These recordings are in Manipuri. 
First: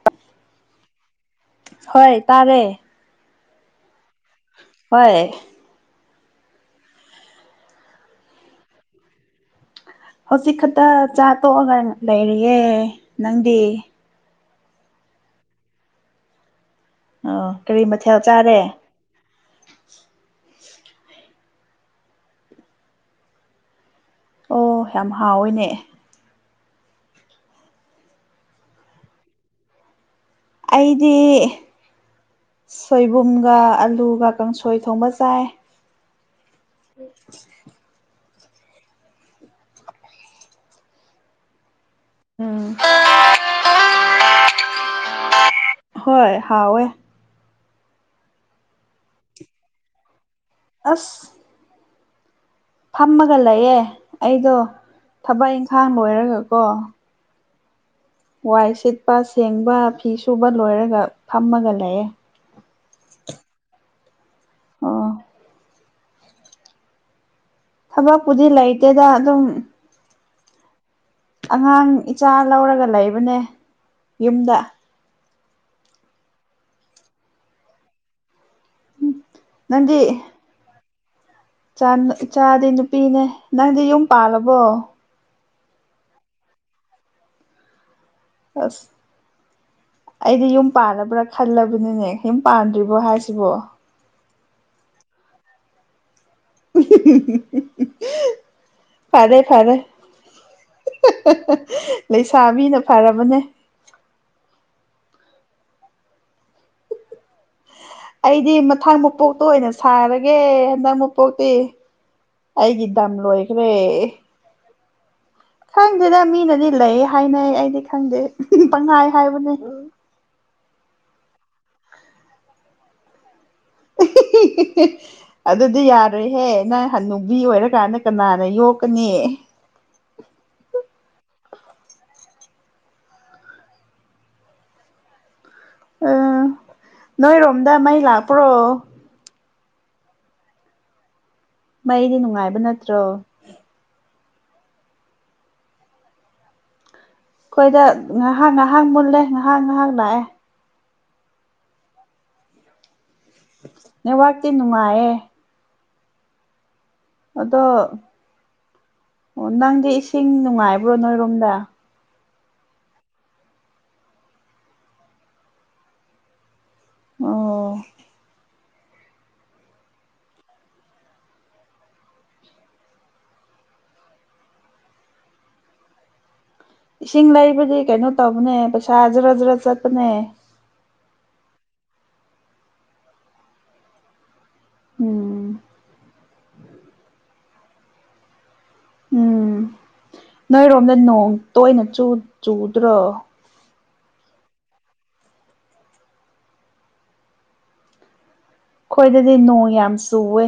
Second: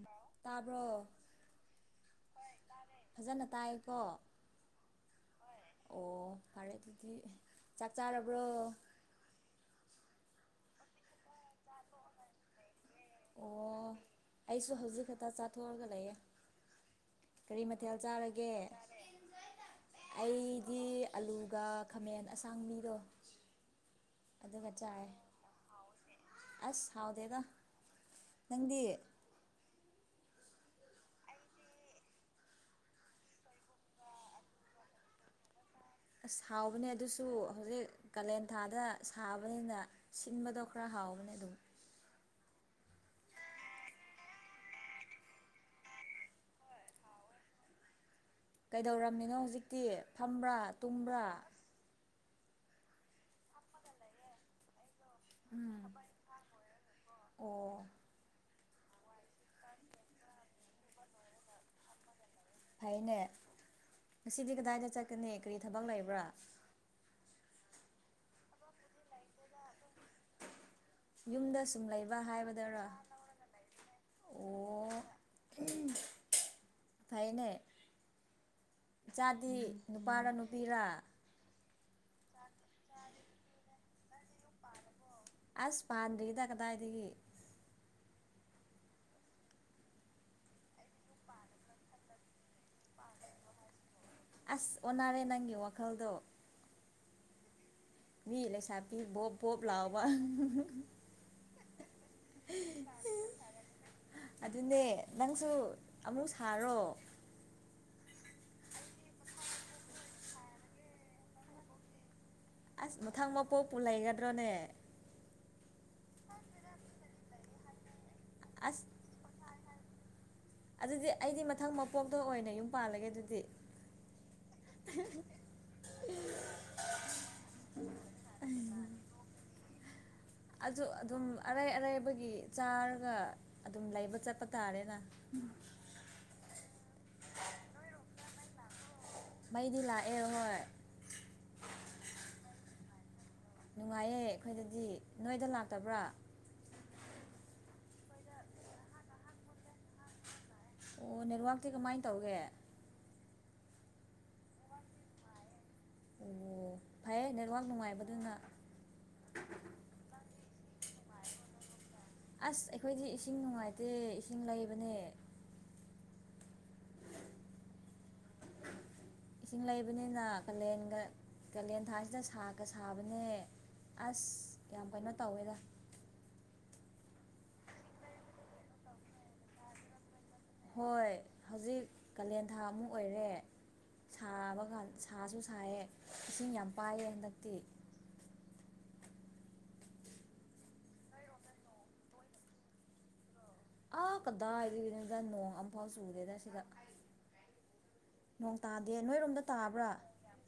ꯎ ꯇꯥꯕ꯭ꯔꯣ ꯍꯣꯏ ꯇꯥꯔꯦ ꯐꯖꯅ ꯇꯥꯏꯀꯣ ꯍꯣꯏ ꯑꯣ ꯐꯔꯦ ꯑꯗꯨꯗꯤ ꯆꯥꯛ ꯆꯥꯔꯕ꯭ꯔꯣ ꯍꯧꯖꯤꯛ ꯈꯛꯇ ꯆꯥ ꯇꯣꯛꯑꯒ ꯂꯩꯔꯤꯌꯦ ꯅꯪꯗꯤ ꯑꯣ ꯑꯩꯁꯨ ꯍꯧꯖꯤꯛ ꯈꯛꯇ ꯆꯥꯊꯣꯛꯑꯒ ꯂꯩꯌꯦꯦ ꯀꯔꯤ ꯃꯊꯦꯜ ꯆꯥꯔꯒꯦ ꯑꯩꯗꯤ ꯑꯂꯨ ꯑꯗꯨꯒ ꯈꯥꯃꯦꯟ ꯑꯁꯥꯡꯕꯤꯗꯣ ꯑꯗꯨꯒ ꯑꯣ ꯆꯥꯏ ꯌꯥꯝ ꯍꯥꯎꯋꯏꯅꯦ ꯑꯁ ꯍꯥꯎꯗꯦꯗ ꯅꯪꯗꯤ ꯑꯩꯗꯤ ꯁꯣꯏꯕꯨꯝꯒ ꯑꯂꯨꯒ ꯀꯥꯡꯁꯣꯏ ꯊꯣꯡꯕ ꯆꯥꯏ ꯑꯁ ꯍꯥꯎꯕꯅꯦ ꯑꯗꯨꯁꯨ ꯍꯧꯖꯤꯛ ꯀꯥꯂꯦꯟꯊꯥꯗ ꯁꯥꯕꯅꯤꯅ ꯁꯤꯟꯕꯗꯣ ꯈꯔ ꯍꯥꯎꯕꯅꯦ ꯑꯗꯨꯝ ꯎꯝ ꯍꯣꯏ ꯍꯥꯎ ꯀꯩꯗꯧꯔꯝꯃꯤꯅꯣ ꯍꯧꯖꯤꯛꯇꯤ ꯐꯝꯕ꯭ꯔꯥ ꯇꯨꯝꯕ꯭ꯔꯥ ꯊꯝꯃꯒ ꯂꯩꯑꯦ ꯑꯩꯗꯣ ꯊꯕꯛ ꯎꯝ ꯏꯪꯈꯥꯡ ꯂꯣꯏꯔꯒꯀꯣ ꯑꯣ ꯋꯥꯏ ꯁꯤꯠꯄ ꯁꯦꯡꯕ ꯐꯤ ꯁꯨꯕ ꯂꯣꯏꯔꯒ ꯐꯝꯃꯒ ꯂꯩꯑꯦ ꯐꯩꯅꯦ ꯉꯁꯤꯗꯤ ꯀꯗꯥꯏꯗ ꯑꯣ ꯆꯠꯀꯅꯤ ꯀꯔꯤ ꯊꯕꯛ ꯂꯩꯕ꯭ꯔꯥ ꯊꯕꯛꯄꯨꯗꯤ ꯂꯩꯇꯦꯗ ꯑꯗꯨꯝ ꯌꯨꯝꯗ ꯁꯨꯝ ꯑꯉꯥꯡ ꯂꯩꯕ ꯏꯆꯥ ꯂꯧꯔꯒ ꯍꯥꯏꯕꯗꯔ ꯂꯩꯕꯅꯦ ꯌꯨꯝꯗ ꯐꯥꯏꯅꯦ ꯏꯆꯥꯗꯤ ꯅꯪꯗꯤ ꯅꯨꯄꯥꯔ ꯅꯨꯄꯤꯔ ꯏꯆꯥꯗꯤ ꯅꯨꯄꯤꯅꯦ ꯅꯪꯗꯤ ꯌꯨꯝ ꯄꯥꯜꯂꯕꯣ ꯑꯁ ꯄꯥꯟꯗ꯭ꯔꯤꯦꯗ ꯀꯗꯥꯏꯗꯒꯤ ꯑꯁ ꯑꯩꯗꯤ ꯌꯨꯝ ꯄꯥꯜꯕ꯭ꯔꯥ ꯈꯜꯂꯕꯅꯤꯅꯦ ꯌꯨꯝ ꯄꯥꯟꯗ꯭ꯔꯤꯕꯣ ꯍꯥꯏꯁꯤꯕꯣ ꯑꯁ ꯑꯣꯟꯅꯔꯦ ꯅꯪꯒꯤ ꯋꯥꯈꯜꯗꯣ [inaudible] ꯃꯤ ꯂꯩ ꯁꯥꯄꯤ ꯐꯔꯦ ꯣꯞ ꯣꯞ ꯐꯔꯦ ꯂꯥꯎꯕ ꯂꯩꯁꯥꯕꯤꯅ ꯐꯔꯕꯅꯦ ꯑꯗꯨꯅꯦ ꯅꯪꯁꯨ ꯑꯃꯨꯛ ꯁꯥꯔꯣ ꯑꯩꯗꯤ ꯃꯊꯪ ꯃꯄꯣꯛꯇ ꯑꯣꯏꯅ ꯁꯥꯔꯒꯦ ꯍꯟꯗꯛ ꯃꯄꯣꯛꯇꯤ ꯑꯩꯒꯤ ꯑꯁ ꯝ ꯃꯊꯪ ꯂꯣꯏꯈ꯭ꯔꯦ ꯃꯄꯣꯛꯄꯨ ꯂꯩꯒꯗ꯭ꯔꯣꯅꯦ ꯈꯪꯗꯦꯗ ꯃꯤꯅꯗꯤ ꯂꯩ ꯍꯥꯏꯅꯩ ꯑꯩꯗꯤ ꯈꯪꯗꯦ ꯑꯁ ꯄꯪꯍꯥꯏ ꯍꯥꯏꯕꯅꯦ ꯑꯗꯨꯗꯤ ꯑꯩꯗꯤ ꯃꯊꯪ ꯃꯄꯣꯛꯇ ꯑꯣꯏꯅ ꯌꯨꯝ ꯄꯥꯜꯂꯒꯦ ꯑꯗꯨꯗꯤ [unintelligible] ꯑꯗꯨꯗꯤ ꯌꯥꯔꯦꯍꯦ ꯅꯪ ꯍꯟꯟꯅꯨꯕꯤ ꯑꯣꯏꯔꯀꯥꯟꯗ ꯀꯅꯥꯅ ꯌꯣꯛꯀꯅꯤ ꯑꯗꯨ ꯑꯗꯨꯝ ꯑꯔꯩ ꯑꯔꯥꯏꯕꯒꯤ ꯆꯥꯔꯒ ꯑꯗꯨꯝ ꯂꯩꯕ ꯆꯠꯄ ꯇꯥꯔꯦꯅ ꯑ ꯅꯣꯏ ꯔꯣꯝꯗꯥ ꯃꯥꯏ ꯂꯥꯛꯄ꯭ꯔꯣ ꯃꯩꯗꯤ ꯂꯥꯛꯑꯦ ꯍꯣꯏ ꯃꯩꯗꯤ ꯅꯨꯡꯉꯥꯏꯕ ꯅꯠꯇ꯭ꯔꯣ ꯅꯨꯡꯉꯥꯏꯌꯦ ꯑꯩꯈꯣꯏꯗꯗꯤ ꯅꯣꯏꯗ ꯂꯥꯛꯇꯕ꯭ꯔꯥ ꯑꯩꯈꯣꯏꯗ ꯉꯥꯏꯍꯥꯛ ꯉꯥꯏꯍꯥꯛ ꯃꯨꯜꯂꯦ ꯉꯥꯏꯍꯥꯛ ꯉꯥꯏꯍꯥꯛ ꯂꯥꯛꯑꯦ ꯑꯣ ꯅꯦꯠꯋꯥꯛꯇꯤ ꯀꯃꯥꯏꯅ ꯇꯧꯒꯦ ꯅꯦꯠꯋꯥꯛꯇꯤ ꯅꯨꯡꯉꯥꯏꯌꯦ ꯑꯣ ꯐꯩꯌꯦ ꯅꯦꯠꯋꯥꯛ ꯑꯗꯣ ꯅꯨꯡꯉꯥꯏꯕꯗꯨꯅ ꯑꯣ ꯅꯪꯗꯤ ꯏꯁꯤꯡ ꯅꯨꯡꯉꯥꯏꯕ꯭ꯔꯣ ꯅꯣꯏꯔꯣꯝꯗ ꯑꯁ ꯑꯩꯈꯣꯏꯗꯤ ꯏꯁꯤꯡ ꯅꯨꯡꯉꯥꯏꯇꯦ ꯏꯁꯤꯡ ꯂꯩꯕꯅꯦ ꯑꯣ ꯏꯁꯤꯡ ꯂꯩꯕꯅꯤꯅ ꯀꯥꯂꯦꯟꯒ ꯀꯥꯂꯦꯟ ꯊꯥꯁꯤꯗ ꯁꯥꯒ ꯁꯥꯕꯅꯦ ꯑꯁ ꯌꯥꯝ ꯀꯩꯅꯣ ꯇꯧꯋꯦꯗ ꯏꯁꯤꯡ ꯂꯩꯕꯗꯤ ꯀꯩꯅꯣ ꯇꯧꯕꯅꯦ ꯄꯩꯁꯥ ꯖꯔ ꯖꯔ ꯆꯠꯄꯅꯦ ꯍꯣꯏ ꯍꯧꯖꯤꯛ ꯀꯥꯂꯦꯟꯊꯥ ꯑꯃꯨꯛ ꯑꯣꯏꯔꯦ ꯁꯥ ꯑꯃ ꯀꯥꯟ ꯁꯥꯁꯨ ꯎꯝ ꯁꯥꯏꯑꯌꯦ ꯏꯁꯤꯡ ꯌꯥꯝ ꯄꯥꯏꯑꯦ ꯍꯟꯗꯛꯇꯤ ꯎꯝ ꯅꯣꯏꯔꯣꯝꯗ ꯅꯣꯡ ꯇꯣꯏꯅ ꯆꯨꯗ꯭ꯔꯣ ꯑꯥ ꯀꯗꯥ ꯅꯣꯡ ꯐꯥꯎ ꯁꯗꯦꯗ ꯁꯤꯒ ꯈꯣꯏꯗꯗꯤ ꯅꯣꯡ ꯌꯥꯝ ꯆꯨꯋꯦ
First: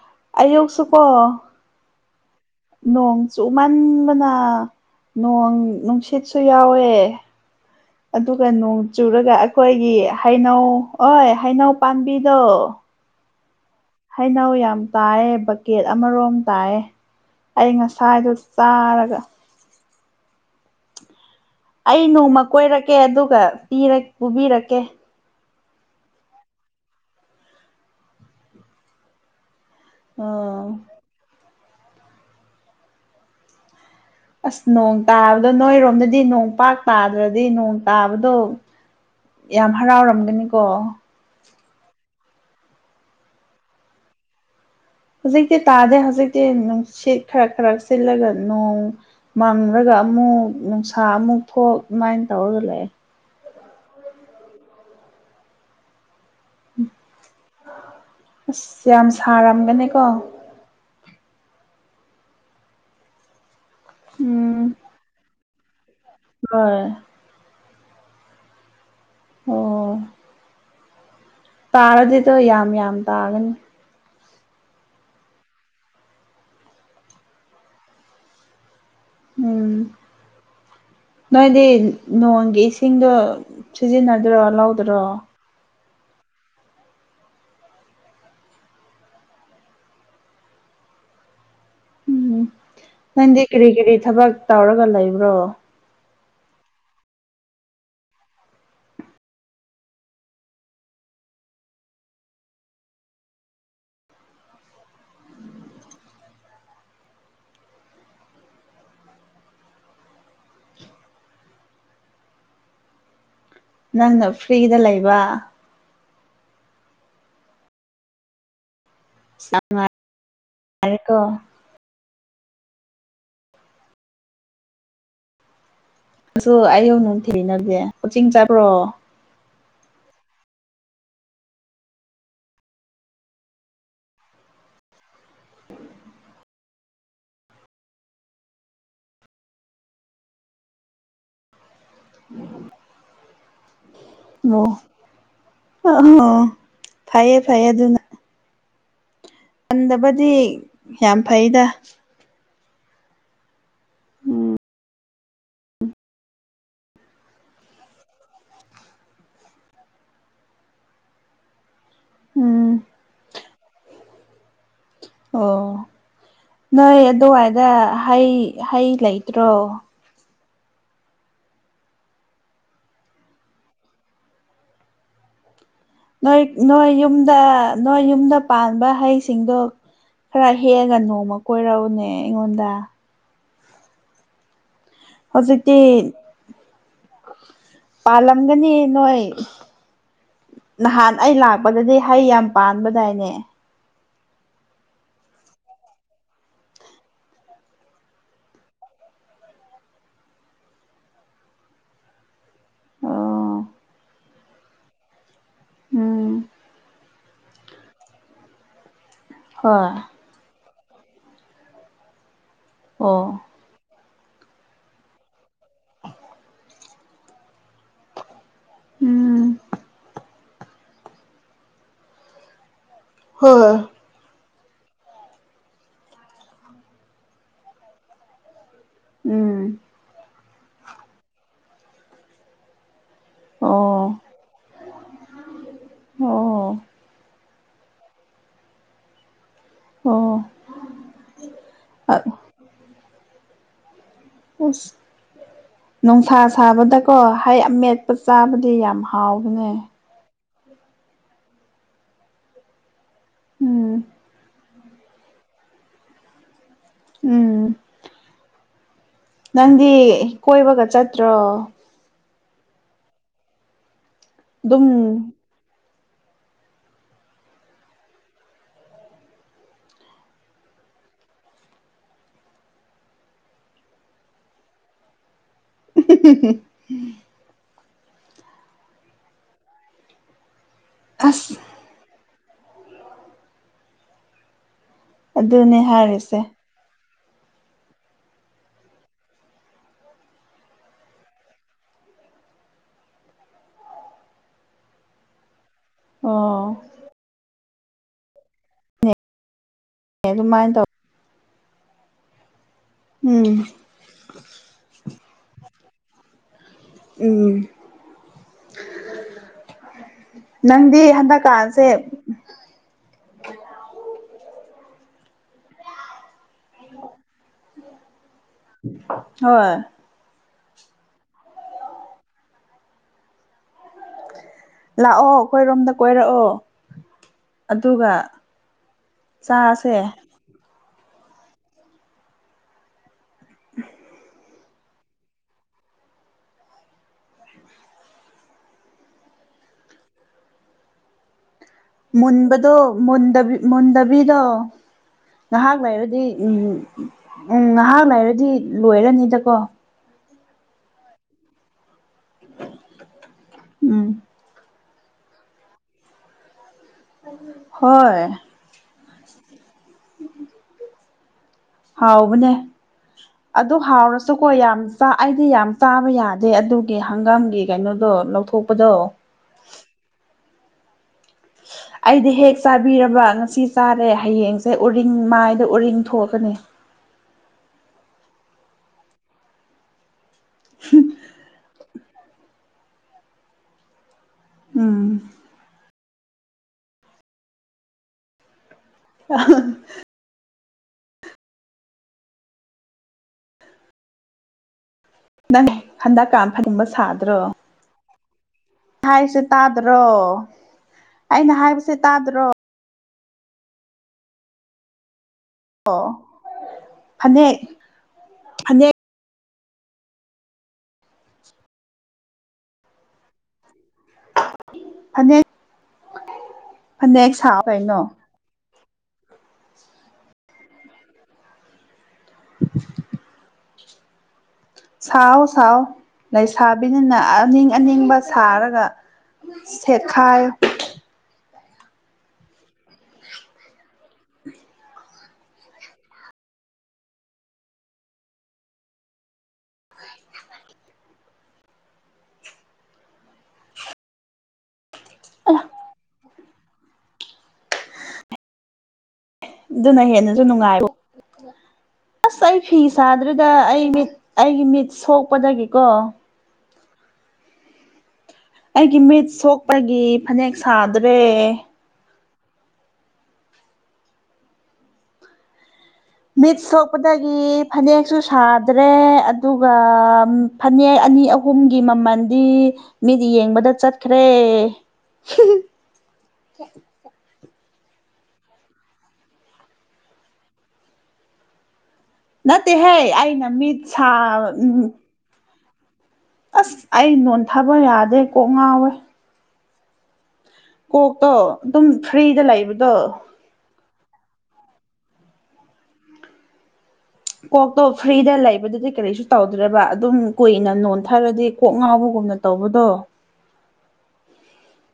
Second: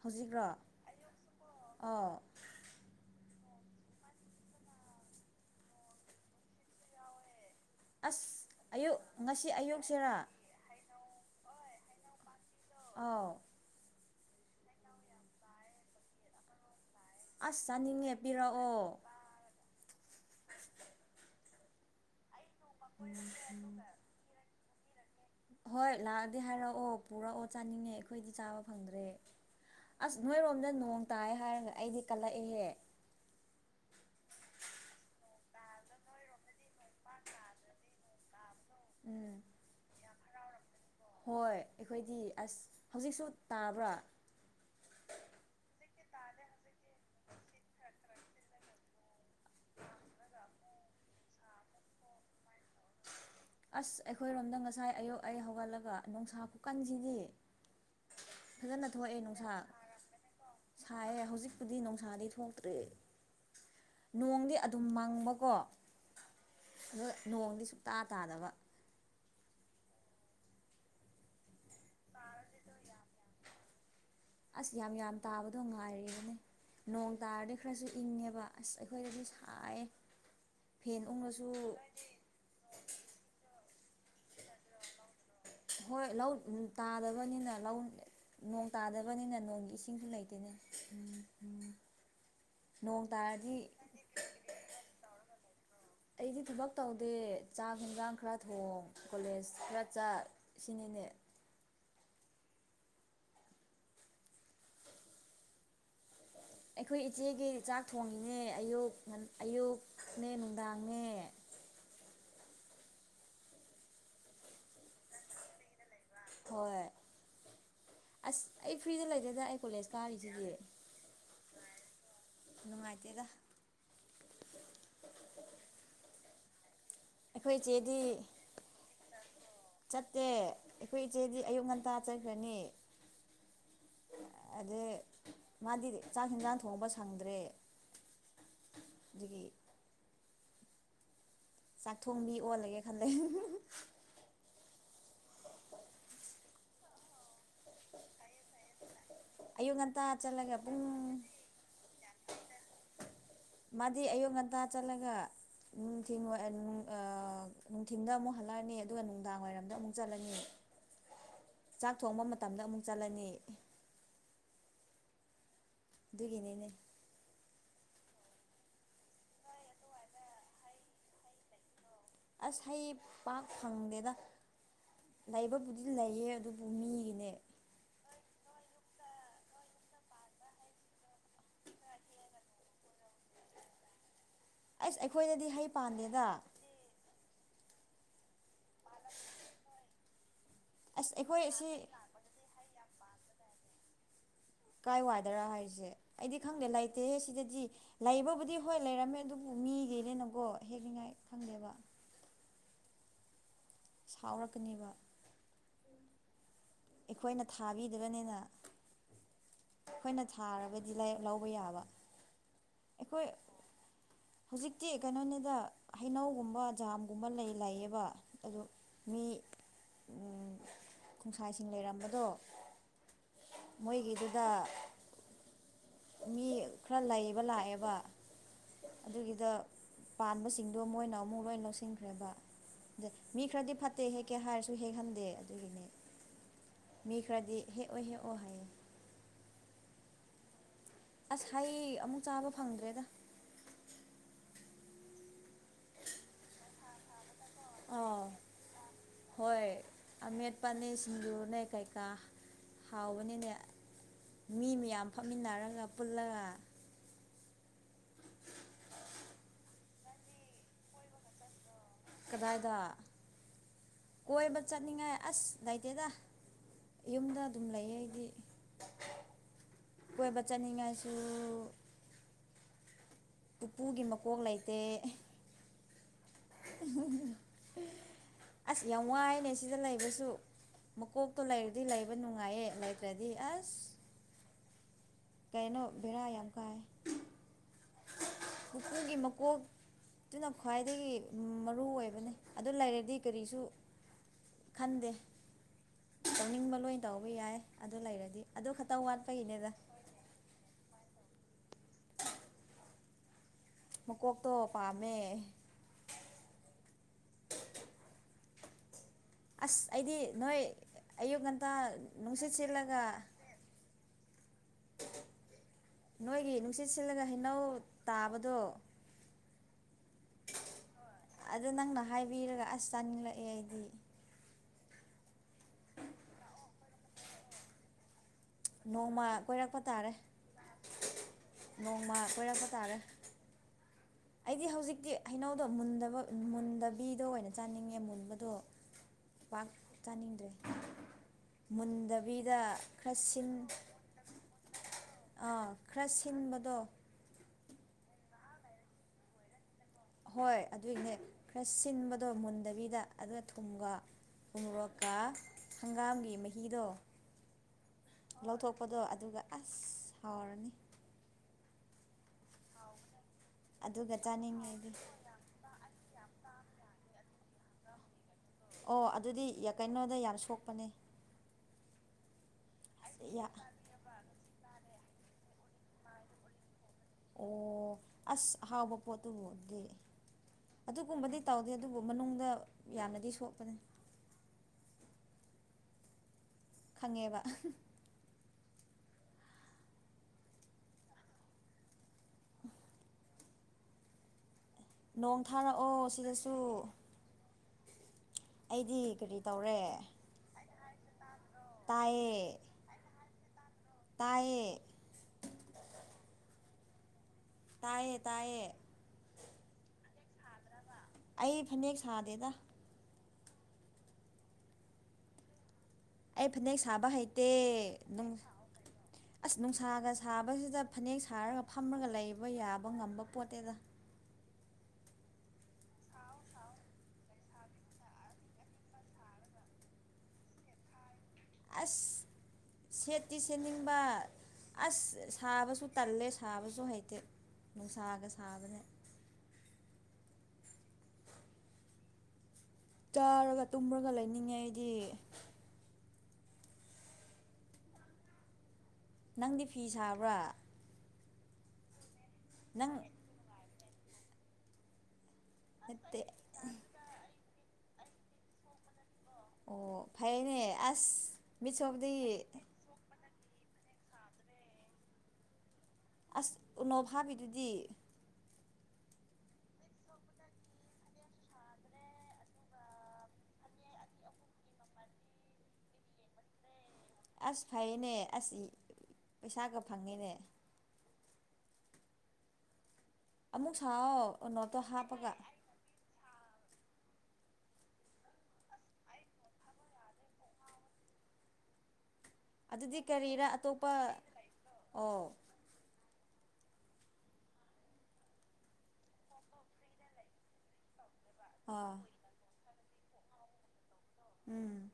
ꯍꯧꯖꯤꯛꯔꯣ ꯑꯌꯨꯛꯁꯨꯀꯣ ꯑꯣ ꯅꯣꯡ ꯆꯨꯃꯟꯕꯅ ꯅꯣꯡ ꯅꯨꯡꯁꯤꯠꯁꯨ ꯌꯥꯎꯋꯦ ꯑꯁ ꯑꯗꯨꯒ ꯅꯣꯡ ꯑꯌꯨꯛ ꯆꯨꯔꯒ ꯉꯁꯤ ꯑꯩꯈꯣꯏꯒꯤ ꯑꯌꯨꯛꯁꯤꯔꯥ ꯍꯩꯅꯧ ꯍꯣꯏ ꯍꯩꯅꯧ ꯄꯥꯝꯕꯤ ꯍꯗꯣ ꯑꯥꯎ ꯍꯩꯅꯧ ꯌꯥꯝ ꯇꯥꯏ ꯕꯛꯀꯦꯠ ꯑꯃꯔꯣꯝ ꯇꯥꯏꯌꯦ ꯑꯁ ꯑꯩ ꯆꯥꯅꯤꯡꯉꯦ ꯉꯁꯥꯏꯗꯗꯣ ꯄꯤꯔꯛꯑꯣ ꯆꯥꯔꯒ ꯑꯩ ꯅꯣꯡꯃ ꯀꯣꯏꯔꯛꯀꯦ ꯑꯗꯨꯒ ꯄꯨꯕꯤꯔꯛꯀꯦ ꯍꯣꯏ ꯂꯥꯛꯑꯗꯤ ꯍꯥꯏꯔꯛꯑꯣ ꯄꯨꯔꯛꯑꯣ ꯆꯥꯅꯤꯡꯉꯦ ꯑꯩꯈꯣꯏꯗꯤ ꯆꯥꯕ ꯐꯪꯗ꯭ꯔꯦ ꯑꯁ ꯑꯥ ꯅꯣꯏꯔꯣꯝꯗ ꯅꯣꯡ ꯇꯥꯏ ꯍꯥꯏꯔꯒ ꯑꯩꯗꯤ ꯀꯂꯛꯑꯦꯍꯦ ꯑꯁ ꯅꯣꯡ ꯇꯥꯕꯗꯣ ꯅꯣꯏꯔꯣꯝꯗꯗꯤ ꯅꯣꯡꯄꯥꯛꯥꯛ ꯇꯥꯗ꯭ꯔꯗꯤ ꯅꯣꯡ ꯇꯥꯕꯗꯣ ꯎꯝ ꯌꯥꯝ ꯍꯔꯥꯎꯔꯝꯒꯅꯤꯀꯣ ꯍꯣꯏ ꯑꯩꯈꯣꯏꯗꯤ ꯑꯁ ꯍꯧꯖꯤꯛꯁꯨ ꯇꯥꯕ꯭ꯔꯥ ꯍꯧꯖꯤꯛꯇꯤ ꯇꯥꯗꯦ ꯍꯧꯖꯤꯛꯇꯤ ꯅꯨꯡꯁꯤꯠ ꯈꯔ ꯈꯔ ꯁꯤꯜꯂꯒ ꯅꯣꯡ ꯃꯝꯂꯒ ꯑꯃꯨꯛ ꯅꯨꯡꯁꯥ ꯑꯃꯨꯛ ꯊꯣꯛ ꯑꯗꯨꯃꯥꯏꯅ ꯇꯧꯔꯒ ꯂꯩ ꯑꯁ ꯑꯩꯈꯣꯏꯔꯣꯝꯗ ꯉꯁꯥꯏ ꯑꯌꯨꯛ ꯑꯩ ꯍꯧꯒꯠꯂꯒ ꯅꯨꯡꯁꯥ ꯐꯨꯀꯟꯁꯤꯗꯤ ꯐꯖꯅ ꯑꯁ ꯌꯥꯝ ꯊꯣꯛꯑꯦ ꯅꯨꯡꯁꯥ ꯁꯥꯔꯝꯒꯅꯤꯀꯣ ꯊꯥꯏ ꯍꯧꯖꯤꯛꯄꯨꯗꯤ ꯅꯨꯡꯁꯥꯗꯤ ꯊꯣꯛꯇ꯭ꯦ ꯅꯣꯡꯗꯤ ꯎꯝ ꯑꯗꯨꯝ ꯃꯪꯕꯀꯣ ꯑ ꯍꯣꯏ ꯅꯣꯡꯗꯤ ꯁꯨꯛꯇꯥ ꯇꯥꯗꯕ ꯑꯣ ꯇꯥꯔꯗꯤꯗꯣ ꯌꯥꯝ ꯌꯥꯝ ꯇꯥꯒꯅꯤ ꯑꯁ ꯌꯥꯝ ꯌꯥꯝ ꯇꯥꯕꯗꯣ ꯉꯥꯏꯅꯦ ꯅꯣꯡ ꯇꯥꯔꯗꯤ ꯈꯔꯁꯨ ꯏꯪꯉꯦꯕ ꯑꯁ ꯑꯩꯈꯣꯏꯗꯗꯤ ꯎꯝ ꯁꯥꯏꯌꯦ ꯐꯦꯟ ꯎꯪꯉꯁꯨ ꯅꯣꯏꯗꯤ ꯅꯣꯡꯒꯤ ꯏꯁꯤꯡꯗꯣ ꯁꯤꯖꯤꯟꯅꯗꯔꯣ ꯂꯧꯗꯔꯣ ꯍꯣꯏ ꯂꯧ ꯇꯥꯗꯕꯅꯤꯅ ꯂꯧ ꯅꯣꯡ ꯇꯥꯗꯕꯅꯤꯅ ꯅꯣꯡꯒꯤ ꯏꯁꯤꯡꯁꯨ ꯂꯩꯇꯦꯅꯦ [inaudible] ꯎꯝ ꯅꯣꯡ ꯅꯪꯗꯤ ꯇꯥꯔꯗꯤ ꯀꯔꯤ ꯀꯔꯤ ꯊꯕꯛ ꯇꯧꯔꯒ ꯂꯩꯕ꯭ꯔꯣ ꯑꯩꯗꯤ ꯊꯕꯛ ꯇꯧꯗꯦ ꯆꯥꯛ ꯌꯦꯟꯖꯥꯡ ꯈꯔ ꯊꯣꯡ ꯀꯣꯂꯦꯖ ꯈꯔ ꯆꯠ ꯁꯤꯅꯤ [inaudible] ꯑꯩꯈꯣꯏ ꯏꯆꯦꯒꯤ ꯆꯥꯛ ꯊꯣꯡꯉꯤꯅꯦ ꯑꯌꯨꯛ ꯑꯌꯨꯛꯅꯦ ꯅꯨꯡꯗꯥꯡꯅꯦ [inaudible] ꯅꯪꯅ ꯐ꯭ꯔꯤꯗ ꯂꯩꯕ ꯍꯣꯏ ꯑꯁ ꯑꯩ ꯐ꯭ꯔꯤꯗ ꯂꯩꯒꯦꯗ ꯑꯩ ꯀꯣꯂꯦꯖ ꯀꯥꯔꯤꯁꯤꯒꯤ ꯌꯥꯔꯦꯀꯣ ꯅꯨꯡꯉꯥꯏ ꯇꯦꯗ ꯑꯗꯨ ꯑꯩ ꯌꯧ ꯅꯨꯡꯊꯤꯅꯗꯦ ꯀꯣꯠꯆꯤꯡ ꯆꯥꯠꯄ꯭ꯔꯣ ꯆꯠꯇꯦ ꯑꯩꯈꯣꯏ ꯏꯆꯦꯗꯤ ꯑꯌꯨꯛ ꯉꯟꯇꯥ ꯆꯠꯈ꯭ꯔꯅꯤ ꯑꯗꯨ ꯃꯥꯗꯤ ꯆꯥꯛ ꯍꯟꯖꯥꯡ ꯊꯣꯡꯕ ꯁꯪꯗ꯭ꯔꯦ ꯑꯥꯗꯨꯒꯤ ꯆꯥꯛꯊꯣꯡꯕꯤ ꯑꯣꯜꯂꯒꯦ ꯈꯜꯂꯦ ꯑꯣ ꯑ ꯐꯩꯌꯦ ꯐꯩꯌꯦ ꯑꯗꯨꯅ ꯑꯌꯨꯛ ꯉꯟꯇꯥ ꯉꯟꯗꯕꯗꯤ ꯆꯠꯂꯒ ꯄꯨꯡ ꯌꯥꯝ ꯐꯩꯗ ꯃꯥꯗꯤ ꯑꯌꯨꯛ ꯉꯟꯇꯥ ꯆꯠꯂꯒ ꯎꯝ ꯅꯨꯡꯊꯤꯟ ꯅꯨꯡꯊꯤꯟꯗ ꯑꯃꯨꯛ ꯍꯜꯂꯛꯑꯅꯤ ꯑꯗꯨꯒ ꯅꯨꯡꯗꯥꯡ ꯋꯥꯏꯔꯝꯗ ꯑꯃꯨꯛ ꯆꯠꯂꯅꯤ [inaudible] ꯆꯥꯛ ꯊꯣꯡꯕ ꯃꯇꯝꯗ ꯎꯝ ꯑꯃꯨꯛ ꯆꯠꯂꯅꯤ ꯑꯣ ꯑꯗꯨꯒꯤꯅꯤꯅꯦ ꯅ ꯌꯦꯗꯣ ꯍꯥꯏ ꯑꯗ ꯍꯩ ꯍꯩ ꯂꯩꯇ꯭ꯔꯣ ꯑꯁ ꯍꯩ ꯄꯥꯛ ꯐꯪꯗꯦꯗ ꯂꯩꯕꯕꯨ ꯅꯣꯏ ꯅꯣꯏ ꯌꯨꯝꯗ ꯅꯣꯏ ꯌꯨꯝꯗ ꯄꯥꯟꯕ ꯍꯩꯁꯤꯡꯗꯣ ꯈꯔ ꯍꯦꯛꯑ ꯅꯣꯡꯃ ꯀꯣꯏꯔꯛꯎꯅꯦ ꯑꯩꯉꯣꯟꯗ ꯑꯁ ꯑꯩꯈꯣꯏꯗꯗꯤ ꯍꯩ ꯍꯧꯖꯤꯛꯇꯤ ꯄꯥꯟꯗꯦꯗ ꯄꯥꯜꯂꯝꯒꯅꯤ ꯅꯣꯏ ꯅꯍꯥꯟ ꯑꯁ ꯑꯩ ꯑꯩꯈꯣꯏ ꯑꯁꯤ ꯂꯥꯛꯄꯗꯗꯤ ꯍꯩ ꯌꯥꯝ ꯄꯥꯟꯕꯗꯥꯏꯅꯦ ꯀꯥꯏ ꯋꯥꯏꯗꯔꯥ ꯍꯥꯏꯔꯤꯁꯦ ꯑꯩꯗꯤ ꯈꯪꯗꯦ ꯂꯩꯇꯦꯍꯦ ꯁꯤꯗꯗꯤ ꯂꯩꯕꯕꯨꯗꯤ ꯍꯣꯏ ꯂꯩꯔꯝꯃꯦ ꯑꯗꯨꯕꯨ ꯃꯤꯒꯤꯅꯦꯅꯀꯣ ꯍꯦꯛꯅꯤꯡꯉꯥꯏ ꯈꯪꯗꯦꯕ [inaudible] ꯑꯣ ꯁꯥꯎꯔꯛꯀꯅꯦꯕ ꯎꯝ ꯑꯩꯈꯣꯏꯅ ꯊꯥꯕꯤꯗꯕꯅꯤꯅ ꯍꯣꯏ ꯑꯩꯈꯣꯏꯅ ꯊꯥꯔꯒꯗꯤ ꯂꯧꯕ ꯌꯥꯕ ꯑꯩꯈꯣꯏ ꯑꯣ ꯍꯧꯖꯤꯛꯇꯤ ꯀꯩꯅꯣꯅꯤꯗ ꯍꯩꯅꯧꯒꯨꯝꯕ ꯖꯥꯝꯒꯨꯝꯕ ꯂꯩ ꯂꯩꯌꯦꯕ ꯑꯗꯨ ꯃꯤ ꯎꯝ ꯈꯣꯡꯁꯥꯏꯁꯤꯡ ꯂꯩꯔꯝꯕꯗꯣ ꯍꯣꯏ ꯑꯗ ꯃꯤ ꯈꯔ ꯂꯩꯕ ꯂꯥꯛꯑꯦꯕ ꯑꯗꯨꯒꯤꯗ ꯎꯝ ꯄꯥꯟꯕꯁꯤꯡꯗꯣ ꯃꯣꯏꯅ ꯑꯃꯨꯛ ꯂꯣꯏ ꯂꯧꯁꯤꯟꯈ꯭ꯔꯦꯕ ꯃꯤ ꯈꯔꯗꯤ ꯐꯠꯇꯦ ꯑꯣ ꯍꯦꯛꯀꯦ ꯍꯥꯏꯔꯁꯨ ꯍꯦꯛꯍꯟꯗꯦ ꯑꯗꯨꯒꯤꯅꯦ ꯑꯣ ꯃꯤ ꯈꯔꯗꯤ ꯍꯦꯛꯑꯣ ꯍꯦꯛꯑꯣ ꯍꯥꯏ ꯑꯣ ꯑꯁ ꯍꯩ ꯑꯃꯨꯛ ꯑꯁ ꯆꯥꯕ ꯐꯪꯗ꯭ꯔꯦꯗ ꯑꯁ ꯅꯨꯡꯁꯥ ꯁꯥꯕꯗꯀꯣ ꯍꯩ ꯑꯃꯦꯠꯄ ꯑꯥ ꯆꯥꯕꯗꯤ ꯌꯥꯝ ꯍꯥꯎꯕꯅꯦ ꯄꯅꯦ ꯁꯤꯡꯖꯨꯅꯦ ꯀꯩꯀꯥ ꯍꯥꯎꯕꯅꯤꯅꯦ ꯎꯝ ꯃꯤ ꯌꯥꯝ ꯐꯝꯃꯤꯟꯅꯔꯒ ꯄꯨꯜꯂꯒ ꯎꯝ ꯅꯪꯗꯤ ꯀꯣꯏꯕꯒ ꯆꯠꯇ꯭ꯔꯣ ꯀꯗꯥꯏꯗ ꯀꯣꯏꯕ ꯑꯗꯨꯝ ꯆꯠꯅꯤꯡꯉꯥꯏ ꯑꯁ ꯂꯩꯇꯦꯗ ꯌꯨꯝꯗ ꯑꯗꯨꯝ ꯂꯩꯌꯦ ꯑꯩꯗꯤ ꯀꯣꯏꯕ ꯆꯠꯅꯤꯡꯉꯥꯏꯁꯨ ꯄꯨꯄꯨꯒꯤ ꯃꯀꯣꯛ ꯂꯩꯇꯦ [inaudible] ꯑꯁ ꯌꯥꯝ ꯋꯥꯏꯅꯦ ꯁꯤꯗ ꯂꯩꯕꯁꯨ ꯃꯀꯣꯛꯇꯣ ꯑꯁ ꯂꯩꯔꯗꯤ ꯂꯩꯕ ꯅꯨꯡ ꯉꯥꯏꯑꯦ ꯂꯩꯇ꯭ꯔꯗꯤ ꯑꯁ ꯑꯗꯨꯅꯦ ꯀꯩꯅꯣ ꯕꯦꯔꯥ ꯍꯥꯏꯔꯤꯁꯦ ꯌꯥꯝ ꯀꯥꯏ [inaudible] ꯄꯨꯄꯨꯒꯤ ꯃꯀꯣꯛ ꯑꯗꯨꯅ ꯈ꯭ꯋꯥꯏꯗꯒꯤ ꯃꯔꯨ ꯑꯣꯏꯕꯅꯤ ꯑꯗꯨ ꯂꯩꯥꯏꯔꯗꯤ ꯀꯔꯤꯁꯨ ꯈꯟꯗꯦ ꯇꯧꯅꯤꯡꯕ ꯑꯣ ꯂꯣꯏ ꯇꯧꯕ ꯌꯥꯏ ꯑꯗꯨ ꯂꯩꯔꯗꯤ ꯑꯗꯨ ꯈꯛꯇ ꯋꯥꯠꯄꯒꯤꯅꯦꯗ ꯑꯦ ꯑꯗꯨꯃꯥꯏꯅ ꯇꯧ [inaudible] ꯎꯝ ꯃꯀꯣꯛꯇꯣ ꯄꯥꯝꯃꯦ ꯎꯝ ꯑꯁ ꯑꯩꯗꯤ ꯅꯣꯏ ꯅꯪꯗꯤ ꯑꯌꯨꯛ ꯉꯟꯇꯥ ꯍꯟꯗꯛꯀꯥꯟꯁꯦ ꯅꯨꯡꯁꯤꯠ ꯁꯤꯠꯂꯒ ꯅꯣꯏꯒꯤ ꯅꯨꯡꯁꯤꯠ ꯁꯤꯠꯂꯒ ꯍꯩꯅꯧ ꯇꯥꯕ ꯍꯣꯏ ꯑꯗꯨ ꯅꯪꯅ ꯍꯥꯏꯕꯤꯔꯒ ꯑꯁ ꯆꯥꯅꯤꯡꯂꯛꯑꯦ ꯑꯩꯗꯤ ꯂꯥꯛꯑꯣ ꯑꯩꯈꯣꯏꯔꯣꯝꯗ ꯀꯣꯏꯔꯛꯑꯣ ꯑꯗꯨꯒ ꯅꯣꯡꯃ ꯀꯣꯏꯔꯛꯄ ꯆꯥꯁꯦ ꯇꯥꯔꯦ ꯅꯣꯡꯃ ꯀꯣꯏꯔꯛꯄ ꯇꯥꯔꯦ [inaudible] ꯑꯩꯗꯤ ꯍꯧꯖꯤꯛꯇꯤ ꯍꯩꯅꯧꯗꯣ ꯃꯨꯟꯗꯕ ꯃꯨꯟꯗꯕꯤꯗ ꯑꯣꯏꯅ ꯆꯥꯅꯤꯡꯉꯦ ꯃꯨꯟꯕꯗꯣ ꯄꯥꯛ ꯆꯥꯅꯤꯡꯗ꯭ꯔꯦ ꯃꯨꯟꯗꯕꯤꯗ ꯃꯨꯟꯕꯗꯣ ꯈꯔ ꯁꯤꯟ ꯃꯨꯟꯗꯕꯤ ꯃꯨꯟꯗꯕꯤꯗꯣ ꯑꯥ ꯉꯍꯥꯛ ꯈꯔ ꯂꯩꯔꯗꯤ ꯎꯝ ꯁꯤꯟꯕꯗꯣ ꯎꯝ ꯉꯍꯥꯛ ꯂꯩꯥꯏꯔꯗꯤ ꯂꯣꯏꯔꯅꯤꯗꯀꯣ ꯍꯣꯏ ꯑꯗꯨꯒꯤꯅꯦ ꯈꯔ ꯁꯤꯟꯕꯗꯣ ꯃꯨꯟꯗꯕꯤꯗ ꯑꯗꯨꯗ ꯊꯨꯝꯒ ꯎꯝ ꯎ ꯃꫭꯔꫭꯛ ꯀ ꯍꯪꯒꯥꯝꯒꯤ ꯃꯍꯤ ꯍꯣꯏ ꯂꯧꯊꯣꯛꯄꯗꯣ ꯑꯗꯨꯒ ꯑꯁ ꯍꯥꯎꯔꯅꯤ ꯍꯥꯎꯕꯅꯦ ꯑꯗꯨ ꯑꯗꯨꯒ ꯍꯥꯎꯔꯁꯨꯀꯣ ꯆꯥꯅꯤꯡꯉꯦ ꯌꯥꯝ ꯑꯩꯗꯤ ꯆꯥ ꯑꯩꯗꯤ ꯌꯥꯝ ꯆꯥ ꯌꯥꯗꯦ ꯑꯗꯨꯒꯤ ꯍꯪꯒꯥꯝꯒꯤ ꯀꯩꯅꯣꯗꯣ ꯂꯧꯊꯣꯛ ꯑꯣ ꯑꯗꯨꯗꯤ ꯌ ꯀꯩꯅꯣꯗ ꯌꯥꯝ ꯁꯣꯛꯄꯅꯦ ꯑꯩꯗꯤ ꯍꯦꯛ ꯆꯥꯕꯤꯔꯕ ꯉꯁꯤ ꯆꯥꯔꯦ ꯍꯌꯦꯡꯁꯦ ꯎꯔꯤꯡ ꯃꯥꯏꯗ ꯎꯔꯤꯡ ꯊꯣꯛꯀꯅꯤ ꯑꯣ ꯑꯁ ꯑꯍꯥꯎꯕ ꯄꯣꯠꯇꯨꯕꯨ ꯗꯤ ꯑꯗꯨꯒꯨꯝꯕꯗꯤ ꯇꯧꯗꯦ ꯑꯗꯨꯕꯨ ꯃꯅꯨꯡꯗ ꯌꯥꯝꯅꯗꯤ ꯁꯣꯛꯄꯅꯦ ꯎꯝ ꯈꯪꯉꯦꯕ ꯑꯍ ꯅꯣꯡ ꯅꯪ ꯊꯥꯔꯛꯑꯣ ꯍꯟꯗꯛꯀꯥꯟ ꯁꯤꯗꯁꯨ ꯐꯟ ꯒꯨꯝꯕ ꯁꯥꯗ꯭ꯔꯣ ꯑꯩꯗꯤ ꯀꯔꯤ ꯍꯥꯏꯁꯦ ꯇꯧꯔꯦ ꯇꯥꯗ꯭ꯔꯣ ꯑꯩꯅ ꯍꯥꯏꯕꯁꯦ ꯇꯥꯗ꯭ꯔꯣ ꯇꯥꯌꯦ ꯑꯣ ꯇꯥꯏꯌꯦ ꯇꯥꯏꯌꯦ ꯑꯩ ꯐꯅꯦꯛ ꯁꯥꯗꯦꯗ ꯐꯅꯦꯛ ꯑꯩ ꯐꯅꯦꯛ ꯁꯥꯕ ꯍꯩꯇꯦ ꯁꯥꯎ ꯀꯩꯅꯣ ꯅꯪ ꯑꯁ ꯅꯨꯡꯁꯥꯒ ꯁꯥꯕꯁꯤꯗ ꯐꯅꯦꯛ ꯁꯥꯔꯒ ꯐꯝꯃꯒ ꯂꯩꯕ ꯌꯥꯕ ꯉꯝꯕ ꯄꯣꯠꯇꯦꯗ ꯁꯥꯎ ꯁꯥꯎ ꯂꯩꯁꯥꯕꯤꯅꯤꯅ ꯑꯅꯤꯡ ꯑꯅꯤꯡꯕ ꯁꯥꯔꯒ ꯁꯦꯠꯈꯥꯏꯌꯣ ꯑꯁ ꯁꯦꯠꯇꯤ ꯁꯦꯠꯅꯤꯡꯕ ꯑꯁ ꯁꯥꯕꯁꯨ ꯇꯜꯂꯦ ꯁꯥꯕꯁꯨ ꯍꯩꯇꯦ ꯅꯨꯡꯁꯥꯒ ꯁꯥꯕꯅꯦ ꯆꯥꯔꯒ ꯇꯨꯝꯃꯒ ꯂꯩꯅꯤꯡꯉꯦ ꯑꯩꯗꯤ [unintelligible] ꯅꯪꯗꯤ ꯐꯤ ꯑꯗꯨꯅ ꯁꯥꯕ꯭ꯔꯥ ꯍꯦꯟꯅꯁꯨ ꯅꯨꯡꯉꯥꯏꯕ ꯑꯁ ꯑꯩ ꯐꯤ ꯅꯪ ꯁꯥꯗꯔꯦꯗ ꯑꯩ ꯃꯤꯠ ꯑꯩꯒꯤ ꯃꯤꯠ ꯁꯣꯛꯄꯗꯒꯤꯀꯣ ꯅꯠꯇꯦ ꯑꯩꯒꯤ ꯃꯤꯠ ꯑꯣ ꯁꯣꯛꯄꯒꯤ ꯐꯅꯦꯛ ꯐꯩꯅꯦ ꯁꯥꯗ꯭ꯔꯦ ꯑꯁ ꯃꯤꯠ ꯁꯣꯞꯗꯤ ꯑꯁ ꯃꯤꯠ ꯎꯅꯣꯞ ꯁꯣꯛꯄꯗꯒꯤ ꯍꯥꯞꯄꯤꯗꯨꯗꯤ ꯐꯅꯦꯛꯁꯨ ꯁꯥ ꯗꯔ꯭ꯦ ꯑꯗꯨꯒ ꯐꯅꯦꯛ ꯑꯅꯤ ꯑꯍꯨꯝ ꯃꯃꯜꯗꯤ ꯃꯤꯗꯤ ꯌꯦꯡꯕꯗꯥ ꯆꯠꯈꯔꯦ ꯐꯩꯅꯦ ꯑꯁ ꯄꯩꯁꯥꯒ ꯐꯪꯉꯦꯅꯦ ꯅꯠꯇꯦꯍꯦ ꯑꯩꯅ ꯑꯃꯨꯛ ꯃꯤꯠ ꯁꯥ ꯁꯥꯑꯣ ꯎꯝ ꯎꯅꯣꯞꯇꯣ ꯍꯥꯞꯄꯒ ꯑꯁ ꯑꯩ ꯅꯣꯟꯊꯥꯕ ꯌꯥꯗꯦ ꯀꯣꯛ ꯉꯥꯎꯋꯦ ꯀꯣꯛꯇꯣ ꯑꯗꯨꯝ ꯐ꯭ꯔꯤꯗ ꯂꯩꯕꯗꯣ ꯑꯗꯨꯗꯤ ꯀꯔꯤꯔꯥ ꯑꯇꯣꯞꯄ ꯑꯣ ꯀꯣꯛꯇꯣ ꯐ꯭ꯔꯤꯗ ꯂꯩꯕꯗꯨꯗꯤ ꯀꯔꯤꯁꯨ ꯇꯧꯗ꯭ꯔꯕ ꯑꯗꯨꯝ ꯀꯨꯏꯅ ꯅꯣꯟ ꯊꯔꯗꯤ ꯀꯣꯛ ꯑꯥ ꯉꯥꯎꯕꯒꯨꯝꯅ ꯇꯧꯕꯗꯣ ꯎꯝ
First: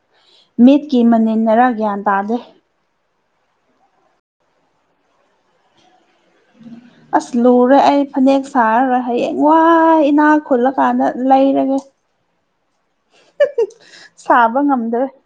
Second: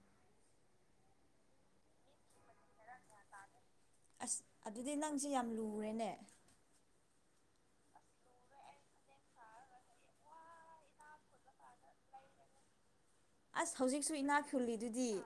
ꯃꯤꯠꯀꯤ ꯃꯅꯤꯟꯅꯔꯥ ꯒ꯭ꯌꯥꯟ ꯇꯥꯗꯦ ꯑꯁ ꯑꯗꯨꯗꯤ ꯅꯪꯁꯦ ꯌꯥꯝ ꯂꯨꯔꯦꯅꯦ [unintelligible] ꯑꯁ ꯂꯨꯔꯦ ꯑꯩ ꯐꯅꯦꯛ ꯁꯥꯔꯔꯣꯏ ꯍꯌꯦꯡ ꯋꯥꯏ ꯏꯅꯥꯛ ꯈꯨꯠꯂꯀꯥꯟꯗ ꯂꯩꯔꯒꯦ [inaudible] ꯑꯁ ꯍꯧꯖꯤꯛꯁꯨ ꯏꯅꯥꯛ ꯁꯥꯕ ꯉꯝꯗ꯭ꯔꯦ ꯈꯨꯨꯜꯂꯤꯗꯨꯗꯤ